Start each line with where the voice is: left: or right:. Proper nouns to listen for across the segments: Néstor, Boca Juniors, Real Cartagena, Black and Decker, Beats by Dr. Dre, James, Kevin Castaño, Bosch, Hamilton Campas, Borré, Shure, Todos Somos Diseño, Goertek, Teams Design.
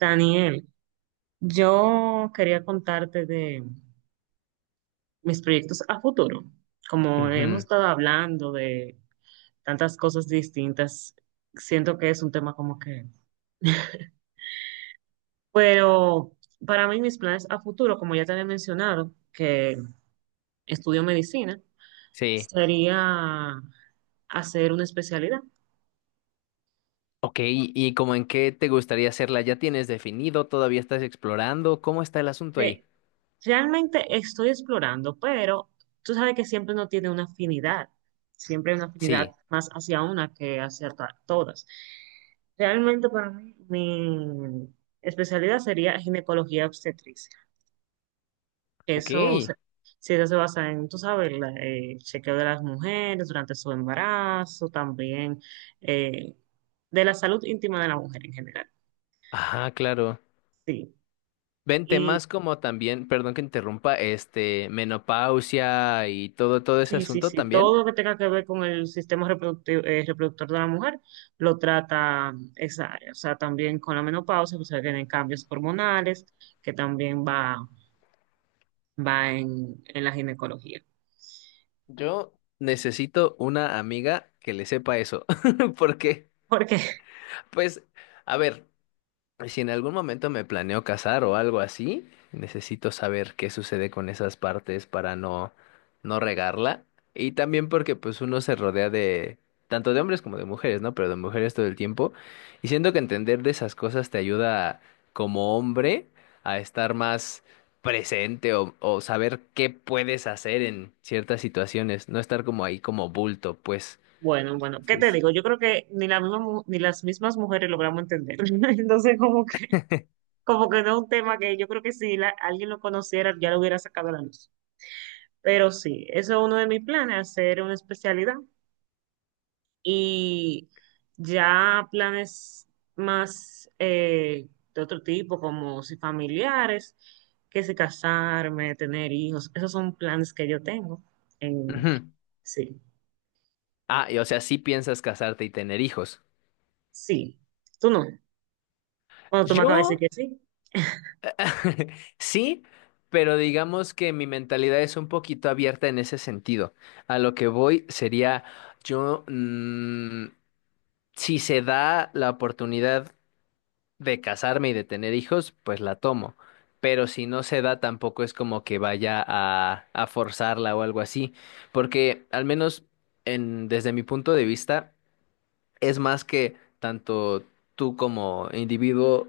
right: Daniel, yo quería contarte de mis proyectos a futuro. Como hemos
left: Ujú,
right: estado hablando de tantas cosas distintas, siento que es un tema como Pero para mí mis planes a futuro, como ya te había mencionado, que estudio medicina,
left: Sí.
right: sería hacer una especialidad.
left: Ok, ¿y como en qué te gustaría hacerla? ¿Ya tienes definido? ¿Todavía estás explorando? ¿Cómo está el asunto ahí?
right: Sí. Realmente estoy explorando, pero tú sabes que siempre uno tiene una afinidad, siempre hay una afinidad
left: Sí.
right: más hacia una que hacia todas. Realmente para mí mi especialidad sería ginecología obstetricia. Eso
left: Ok.
right: se, sí, eso se basa en, tú sabes, el chequeo de las mujeres durante su embarazo, también eh, de la salud íntima de la mujer en general.
left: Ajá, claro.
right: Sí.
left: Ven temas como también, perdón que interrumpa, menopausia y todo ese
right: Sí, sí,
left: asunto
right: sí. Todo
left: también.
right: lo que tenga que ver con el sistema reproductivo, reproductor de la mujer lo trata esa área. O sea, también con la menopausia, pues vienen cambios hormonales, que también va, en la ginecología.
left: Yo necesito una amiga que le sepa eso, porque,
right: Porque,
left: pues, a ver. Si en algún momento me planeo casar o algo así, necesito saber qué sucede con esas partes para no regarla. Y también porque pues uno se rodea de tanto de hombres como de mujeres, ¿no? Pero de mujeres todo el tiempo. Y siento que entender de esas cosas te ayuda como hombre a estar más presente o saber qué puedes hacer en ciertas situaciones, no estar como ahí como bulto, pues.
right: bueno, bueno, ¿qué te
left: Entonces,
right: digo? Yo creo que ni la misma ni las mismas mujeres logramos entender. Entonces, como que no es un tema que yo creo que si alguien lo conociera, ya lo hubiera sacado a la luz. Pero sí, eso es uno de mis planes, hacer una especialidad y ya planes más de otro tipo, como si familiares, que si casarme, tener hijos, esos son planes que yo tengo. en-
left: ujú.
right: sí,
left: Ah, y o sea, sí piensas casarte y tener hijos.
right: sí, tú no. Cuando tú me acabas de
left: Yo
right: decir que sí,
left: Sí, pero digamos que mi mentalidad es un poquito abierta en ese sentido. A lo que voy sería, yo, si se da la oportunidad de casarme y de tener hijos, pues la tomo. Pero si no se da, tampoco es como que vaya a forzarla o algo así. Porque al menos desde mi punto de vista, es más que tanto tú como individuo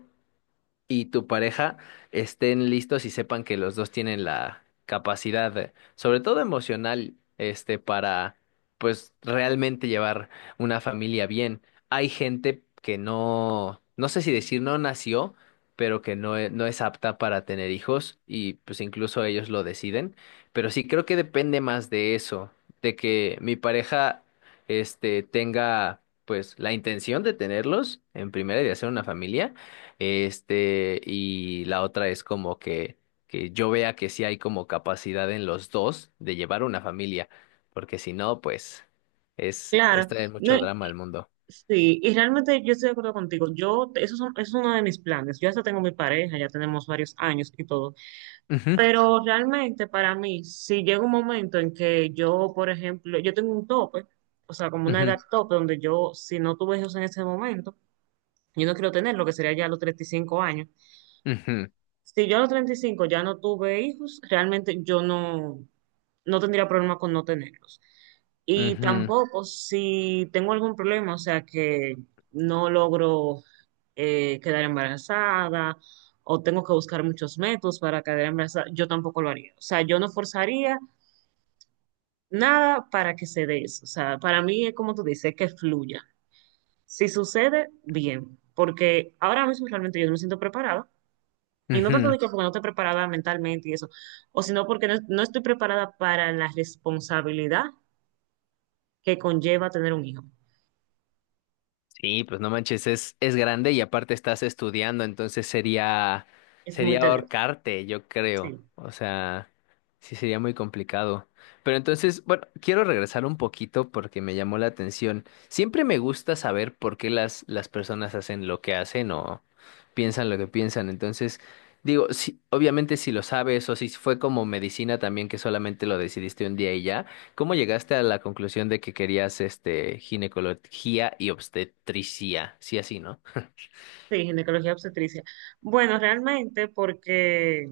left: y tu pareja estén listos y sepan que los dos tienen la capacidad, sobre todo emocional, para pues realmente llevar una familia bien. Hay gente que no, no sé si decir no nació, pero que no es apta para tener hijos y pues incluso ellos lo deciden. Pero sí creo que depende más de eso, de que mi pareja, tenga pues la intención de tenerlos en primera y de hacer una familia y la otra es como que, yo vea que sí hay como capacidad en los dos de llevar una familia, porque si no, pues es
right: claro.
left: traer
right: No,
left: mucho drama al mundo.
right: sí, y realmente yo estoy de acuerdo contigo. Yo, eso, es uno de mis planes. Yo hasta tengo mi pareja, ya tenemos varios años y todo.
left: Ujú,
right: Pero realmente para mí, si llega un momento en que yo, por ejemplo, yo tengo un tope, o sea, como una edad
left: ujú,
right: tope, donde yo, si no tuve hijos en ese momento, yo no quiero tener lo que sería ya a los 35 años,
left: ujú,
right: si yo a los 35 ya no tuve hijos, realmente yo no, no tendría problema con no tenerlos. Y tampoco si tengo algún problema, o sea, que no logro quedar embarazada o tengo que buscar muchos métodos para quedar embarazada, yo tampoco lo haría. O sea, yo no forzaría nada para que se dé eso. O sea, para mí es como tú dices, que fluya. Si sucede, bien, porque ahora mismo realmente yo no me siento preparada y no
left: ujú,
right: tanto
left: ujú.
right: de que porque no estoy preparada mentalmente y eso, o sino porque no, no estoy preparada para la responsabilidad que conlleva tener un hijo.
left: Sí, pues no manches, es grande y aparte estás estudiando, entonces sería,
right: Es muy
left: sería
right: tedioso.
left: ahorcarte, yo creo.
right: Sí,
left: O sea, sí sería muy complicado. Pero entonces, bueno, quiero regresar un poquito porque me llamó la atención. Siempre me gusta saber por qué las personas hacen lo que hacen o piensan lo que piensan. Entonces, digo, sí, obviamente si lo sabes o si fue como medicina también que solamente lo decidiste un día y ya. ¿Cómo llegaste a la conclusión de que querías ginecología y obstetricia? Sí, así, ¿no?
right: sí, ginecología obstetricia. Bueno, realmente porque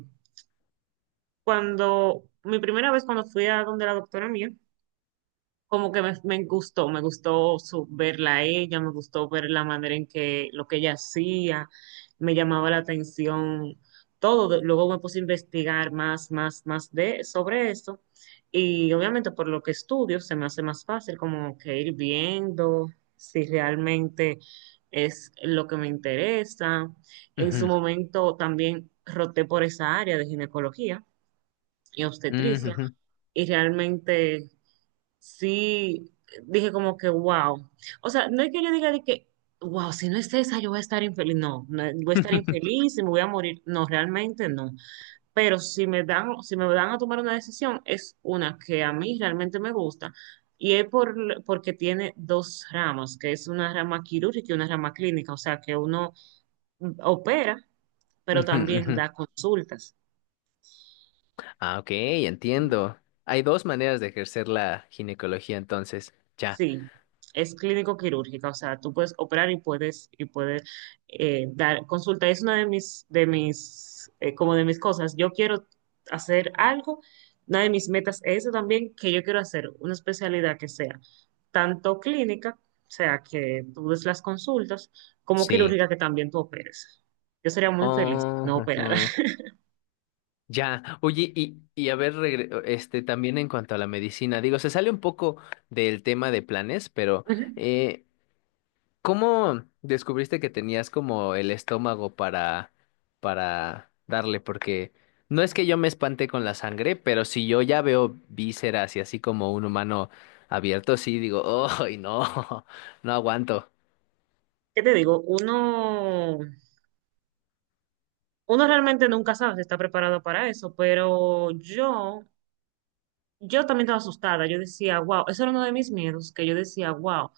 right: cuando, mi primera vez cuando fui a donde la doctora mía, como que me gustó, verla a ella, me gustó ver la manera en que lo que ella hacía, me llamaba la atención todo. Luego me puse a investigar más, más, más de, sobre eso. Y obviamente por lo que estudio se me hace más fácil como que ir viendo si realmente es lo que me interesa. En su
left: Ujú,
right: momento también roté por esa área de ginecología y obstetricia
left: ujú,
right: y realmente sí, dije como que wow. O sea, no es que yo diga de que, wow, si no es esa, yo voy a estar infeliz. No, no, voy a
left: ujú,
right: estar infeliz y me voy a morir. No, realmente no. Pero si me dan a tomar una decisión, es una que a mí realmente me gusta. Y es por, Porque tiene dos ramas, que es una rama quirúrgica y una rama clínica. O sea, que uno opera, pero
left: ujú,
right: también
left: ujú.
right: da consultas.
left: Ah, ok, entiendo. Hay dos maneras de ejercer la ginecología, entonces. Ya,
right: Sí, es clínico quirúrgica, o sea, tú puedes operar y puedes dar consulta. Es una de mis como de mis cosas. Yo quiero hacer algo. Una de mis metas es eso también, que yo quiero hacer una especialidad que sea tanto clínica, o sea, que tú des las consultas, como
left: sí.
right: quirúrgica que también tú operes. Yo sería muy feliz si
left: Oh,
right: no operara.
left: ujú. Ya. Oye, y a ver, también en cuanto a la medicina, digo, se sale un poco del tema de planes, pero
right: Ujú.
left: eh, ¿Cómo descubriste que tenías como el estómago para darle? Porque no es que yo me espante con la sangre, pero si yo ya veo vísceras y así como un humano abierto, sí digo, ¡ay, no! No aguanto.
right: ¿Qué te digo? Uno realmente nunca sabe si está preparado para eso, pero yo también estaba asustada. Yo decía, wow, eso era uno de mis miedos, que yo decía, wow,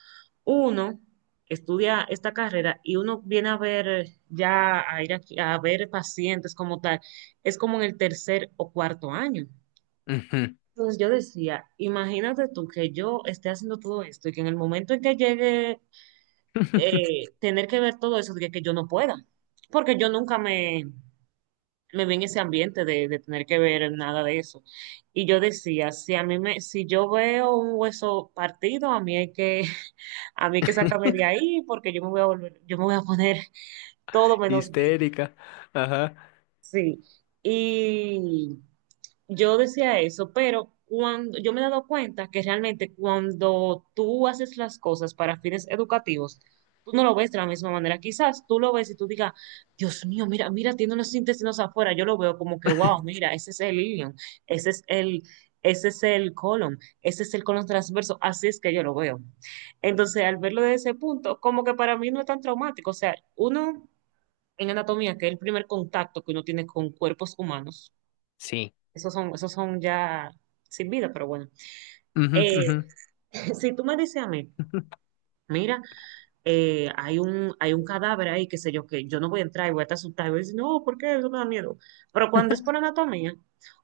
right: uno estudia esta carrera y uno viene a ver ya, a ir aquí, a ver pacientes como tal, es como en el tercer o cuarto año.
left: Ujú.
right: Entonces yo decía, imagínate tú que yo esté haciendo todo esto y que en el momento en que llegue tener que ver todo eso, diga que yo no pueda, porque yo nunca me vi en ese ambiente de tener que ver nada de eso. Y yo decía, si yo veo un hueso partido, a mí hay que, a mí hay que sacarme de ahí porque yo me voy a volver, yo me voy a poner todo menos bien.
left: Histérica. Ajá.
right: Sí. Y yo decía eso, pero cuando yo me he dado cuenta que realmente cuando tú haces las cosas para fines educativos, tú no lo ves de la misma manera. Quizás tú lo ves y tú digas, Dios mío, mira, mira, tiene unos intestinos afuera. Yo lo veo como que, wow, mira, ese es el ilion, ese es el, ese es el colon, ese es el colon transverso. Así es que yo lo veo. Entonces, al verlo desde ese punto, como que para mí no es tan traumático. O sea, uno en anatomía, que es el primer contacto que uno tiene con cuerpos humanos
left: Sí.
right: esos son ya sin vida, pero bueno.
left: Ujú, ujú.
right: Eh, si tú me dices a mí, mira, hay un cadáver ahí, qué sé yo, que yo no voy a entrar y voy a estar asustada, y voy a decir, no, ¿por qué? Eso me da miedo. Pero cuando es por anatomía,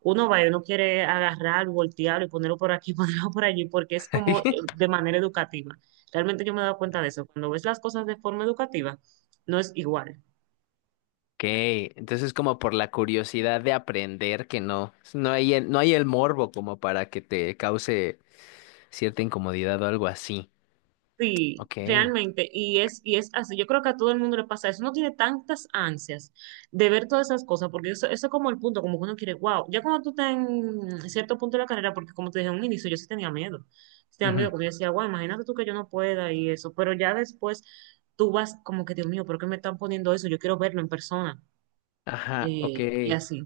right: uno va y uno quiere agarrar, voltearlo y ponerlo por aquí, ponerlo por allí, porque es como de manera educativa. Realmente yo me he dado cuenta de eso. Cuando ves las cosas de forma educativa, no es igual.
left: Ok, entonces como por la curiosidad de aprender que no no hay el morbo como para que te cause cierta incomodidad o algo así.
right: Sí,
left: Ok.
right: realmente, y y es así. Yo creo que a todo el mundo le pasa eso. Uno tiene tantas ansias de ver todas esas cosas, porque eso es como el punto, como que uno quiere, wow, ya cuando tú estás en cierto punto de la carrera, porque como te dije en un inicio, yo sí tenía miedo. Sí tenía
left: Ujú,
right: miedo, porque yo decía, wow, imagínate tú que yo no pueda y eso, pero ya después tú vas como que, Dios mío, ¿por qué me están poniendo eso? Yo quiero verlo en persona,
left: Ajá, ok.
right: y así.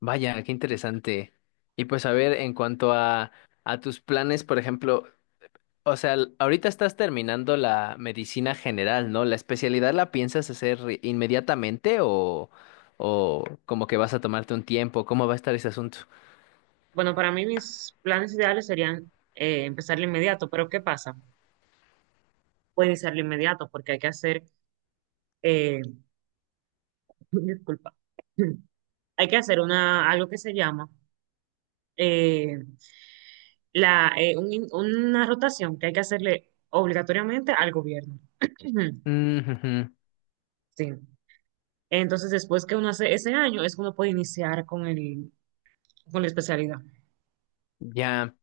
left: Vaya, qué interesante. Y pues a ver, en cuanto a tus planes, por ejemplo, o sea, ahorita estás terminando la medicina general, ¿no? ¿La especialidad la piensas hacer inmediatamente o como que vas a tomarte un tiempo? ¿Cómo va a estar ese asunto?
right: Bueno, para mí mis planes ideales serían empezar de inmediato, pero ¿qué pasa? Puede iniciar de inmediato, porque hay que hacer. eh, Disculpa. Hay que hacer una, algo que se llama eh, una rotación que hay que hacerle obligatoriamente al gobierno.
left: Ujú,
right: Sí. Entonces, después que uno hace ese año, es que uno puede iniciar con la especialidad.
left: Ya,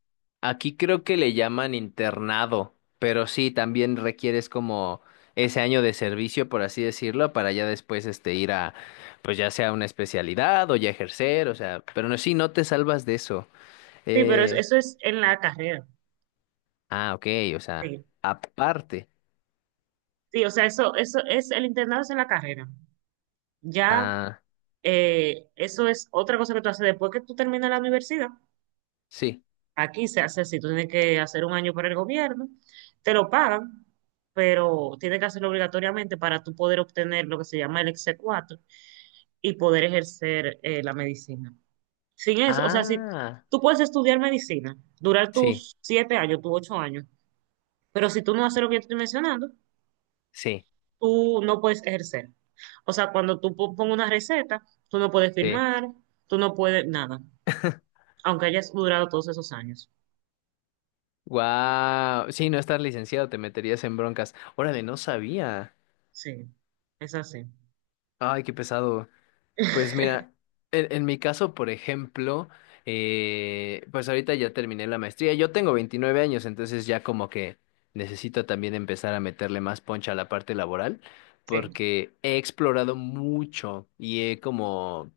left: aquí creo que le llaman internado, pero sí, también requieres como ese año de servicio, por así decirlo, para ya después ir a, pues ya sea una especialidad o ya ejercer, o sea, pero no, sí, no te salvas de eso.
right: Sí, pero
left: Eh,
right: eso es en la carrera.
left: ah, ok, o sea,
right: Sí.
left: aparte,
right: Sí, o sea, eso es, el internado es en la carrera. Ya,
left: ah,
right: eso es otra cosa que tú haces después que tú terminas la universidad.
left: sí,
right: Aquí se hace así, tú tienes que hacer un año para el gobierno, te lo pagan, pero tienes que hacerlo obligatoriamente para tú poder obtener lo que se llama el exe 4 y poder ejercer la medicina. Sin eso, o sea, si
left: ah,
right: tú puedes estudiar medicina, durar
left: sí,
right: tus 7 años, tus 8 años, pero si tú no haces lo que yo te estoy mencionando,
left: sí,
right: tú no puedes ejercer. O sea, cuando tú pongas una receta, tú no puedes
left: sí.
right: firmar, tú no puedes nada, aunque hayas durado todos esos años.
left: Wow, sí, no estar licenciado, te meterías en broncas. Órale, no sabía.
right: Sí, es así.
left: Ay, qué pesado. Pues mira, en mi caso, por ejemplo, pues ahorita ya terminé la maestría. Yo tengo 29 años, entonces ya como que necesito también empezar a meterle más poncha a la parte laboral,
right: Sí.
left: porque he explorado mucho y he como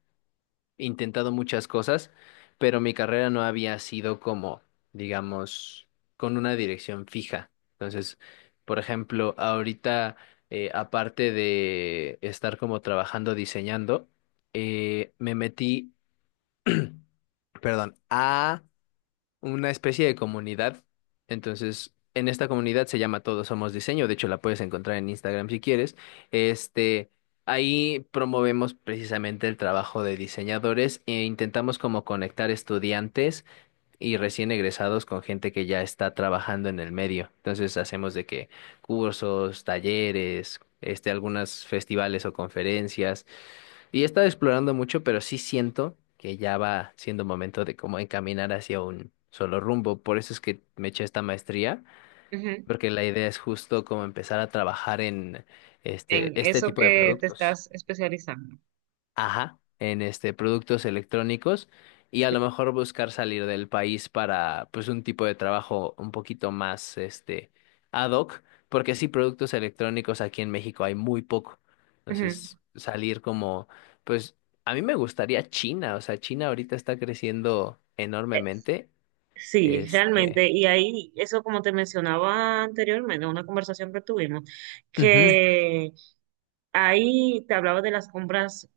left: intentado muchas cosas, pero mi carrera no había sido como, digamos, con una dirección fija. Entonces, por ejemplo, ahorita, aparte de estar como trabajando diseñando, me metí, perdón, a una especie de comunidad. Entonces, en esta comunidad se llama Todos Somos Diseño. De hecho, la puedes encontrar en Instagram si quieres. Este, ahí promovemos precisamente el trabajo de diseñadores e intentamos como conectar estudiantes y recién egresados con gente que ya está trabajando en el medio. Entonces, hacemos de que cursos, talleres, algunos festivales o conferencias. Y he estado explorando mucho, pero sí siento que ya va siendo momento de cómo encaminar hacia un solo rumbo. Por eso es que me eché esta maestría,
right: Ujú.
left: porque la idea es justo como empezar a trabajar en
right: En
left: este
right: eso
left: tipo de
right: que te
left: productos.
right: estás especializando.
left: Ajá, en productos electrónicos y a lo mejor buscar salir del país para pues un tipo de trabajo un poquito más ad hoc, porque sí productos electrónicos aquí en México hay muy poco.
right: Ujú.
left: Entonces, salir como pues a mí me gustaría China, o sea, China ahorita está creciendo
right: Eh,
left: enormemente,
right: Sí,
left: este,
right: realmente, y ahí, eso como te mencionaba anteriormente, en una conversación que tuvimos,
left: ujú,
right: que ahí te hablaba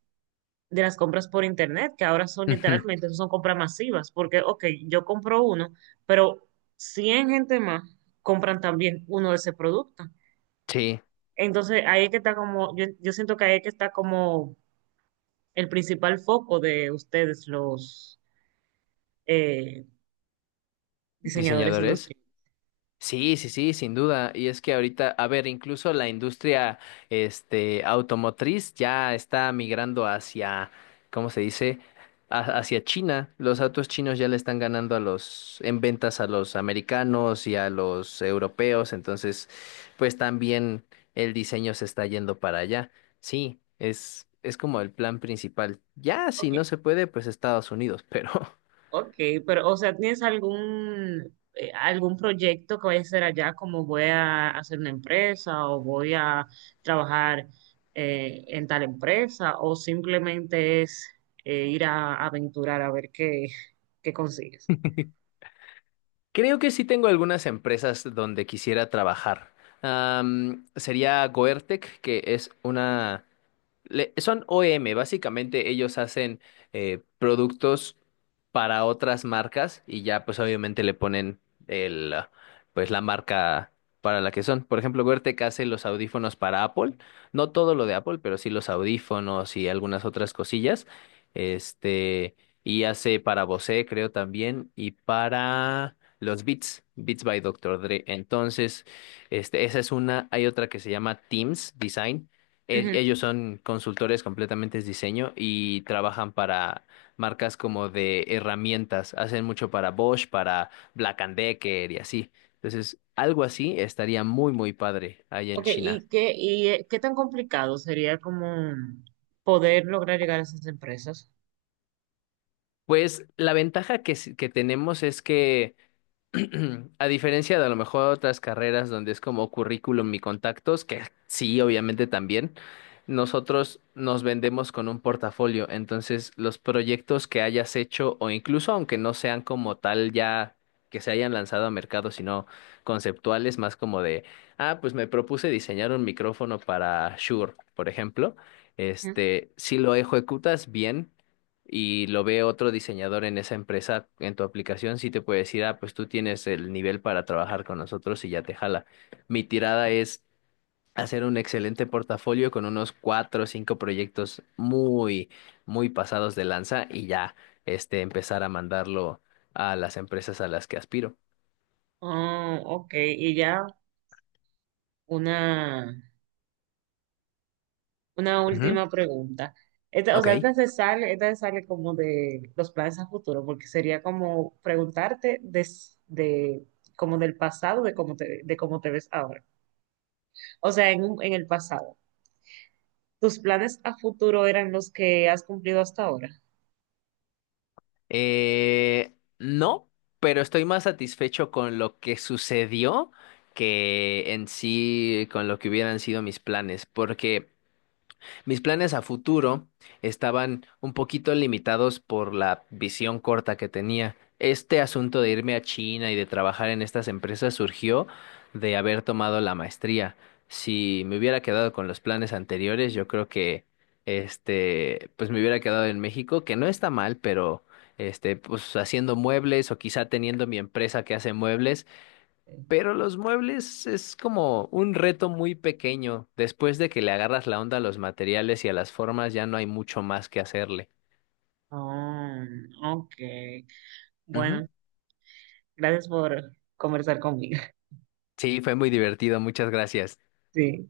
right: de las compras por internet, que ahora son
left: ujú,
right: literalmente, son compras masivas, porque, ok, yo compro uno, pero 100 gente más compran también uno de ese producto.
left: sí,
right: Entonces, ahí es que está como, yo siento que ahí es que está como el principal foco de ustedes, los, eh, diseñadores
left: diseñadores.
right: industriales.
left: Sí, sí, sí, sin duda. Y es que ahorita, a ver, incluso la industria, automotriz ya está migrando hacia, ¿cómo se dice? Hacia China. Los autos chinos ya le están ganando en ventas a los americanos y a los europeos. Entonces, pues también el diseño se está yendo para allá. Sí, es como el plan principal. Ya, si
right: Ok,
left: no se puede, pues Estados Unidos, pero
right: ok, pero o sea, ¿tienes algún proyecto que vayas a hacer allá como voy a hacer una empresa o voy a trabajar en tal empresa o simplemente es ir a aventurar a ver qué, qué consigues?
left: creo que sí tengo algunas empresas donde quisiera trabajar. Sería Goertec, que es una, son OEM, básicamente ellos hacen productos para otras marcas y ya pues obviamente le ponen el ah, pues la marca para la que son. Por ejemplo, Goertek hace los audífonos para Apple, no todo lo de Apple, pero sí los audífonos y algunas otras cosillas. Este, y hace para Bose, creo también, y para los Beats by Dr. Dre. Entonces, esa es una, hay otra que se llama Teams Design
right: Ujú.
left: ellos son consultores completamente de diseño y trabajan para marcas como de herramientas. Hacen mucho para Bosch, para Black and Decker y así. Entonces, algo así estaría muy, muy padre allá en
right: Ok,
left: China.
right: ¿y qué, qué tan complicado sería como poder lograr llegar a esas empresas?
left: Pues la ventaja que tenemos es que a diferencia de a lo mejor otras carreras donde es como currículum y contactos, que sí, obviamente también, nosotros nos vendemos con un portafolio. Entonces, los proyectos que hayas hecho, o incluso aunque no sean como tal ya que se hayan lanzado a mercado, sino conceptuales, más como de, ah, pues me propuse diseñar un micrófono para Shure, por ejemplo.
right: Ujú.
left: Si lo ejecutas bien y lo ve otro diseñador en esa empresa, en tu aplicación, sí te puede decir, ah, pues tú tienes el nivel para trabajar con nosotros y ya te jala. Mi tirada es hacer un excelente portafolio con unos cuatro o cinco proyectos muy, muy pasados de lanza y ya, empezar a mandarlo a las empresas a las que aspiro.
right: Oh, ok, y ya una... Una
left: Ujú.
right: última pregunta. Esta, o
left: Ok.
right: sea, esta se sale como de los planes a futuro, porque sería como preguntarte de, como del pasado, de cómo te ves ahora. O sea, en, en el pasado. ¿Tus planes a futuro eran los que has cumplido hasta ahora?
left: No, pero estoy más satisfecho con lo que sucedió que en sí con lo que hubieran sido mis planes, porque mis planes a futuro estaban un poquito limitados por la visión corta que tenía. Este asunto de irme a China y de trabajar en estas empresas surgió de haber tomado la maestría. Si me hubiera quedado con los planes anteriores, yo creo que pues me hubiera quedado en México, que no está mal, pero pues haciendo muebles o quizá teniendo mi empresa que hace muebles
right: Sí.
left: pero los muebles es como un reto muy pequeño. Después de que le agarras la onda a los materiales y a las formas, ya no hay mucho más que hacerle.
right: Ah, ok.
left: Ujú.
right: Bueno, gracias por conversar conmigo.
left: Sí, fue muy divertido. Muchas gracias.
right: Sí.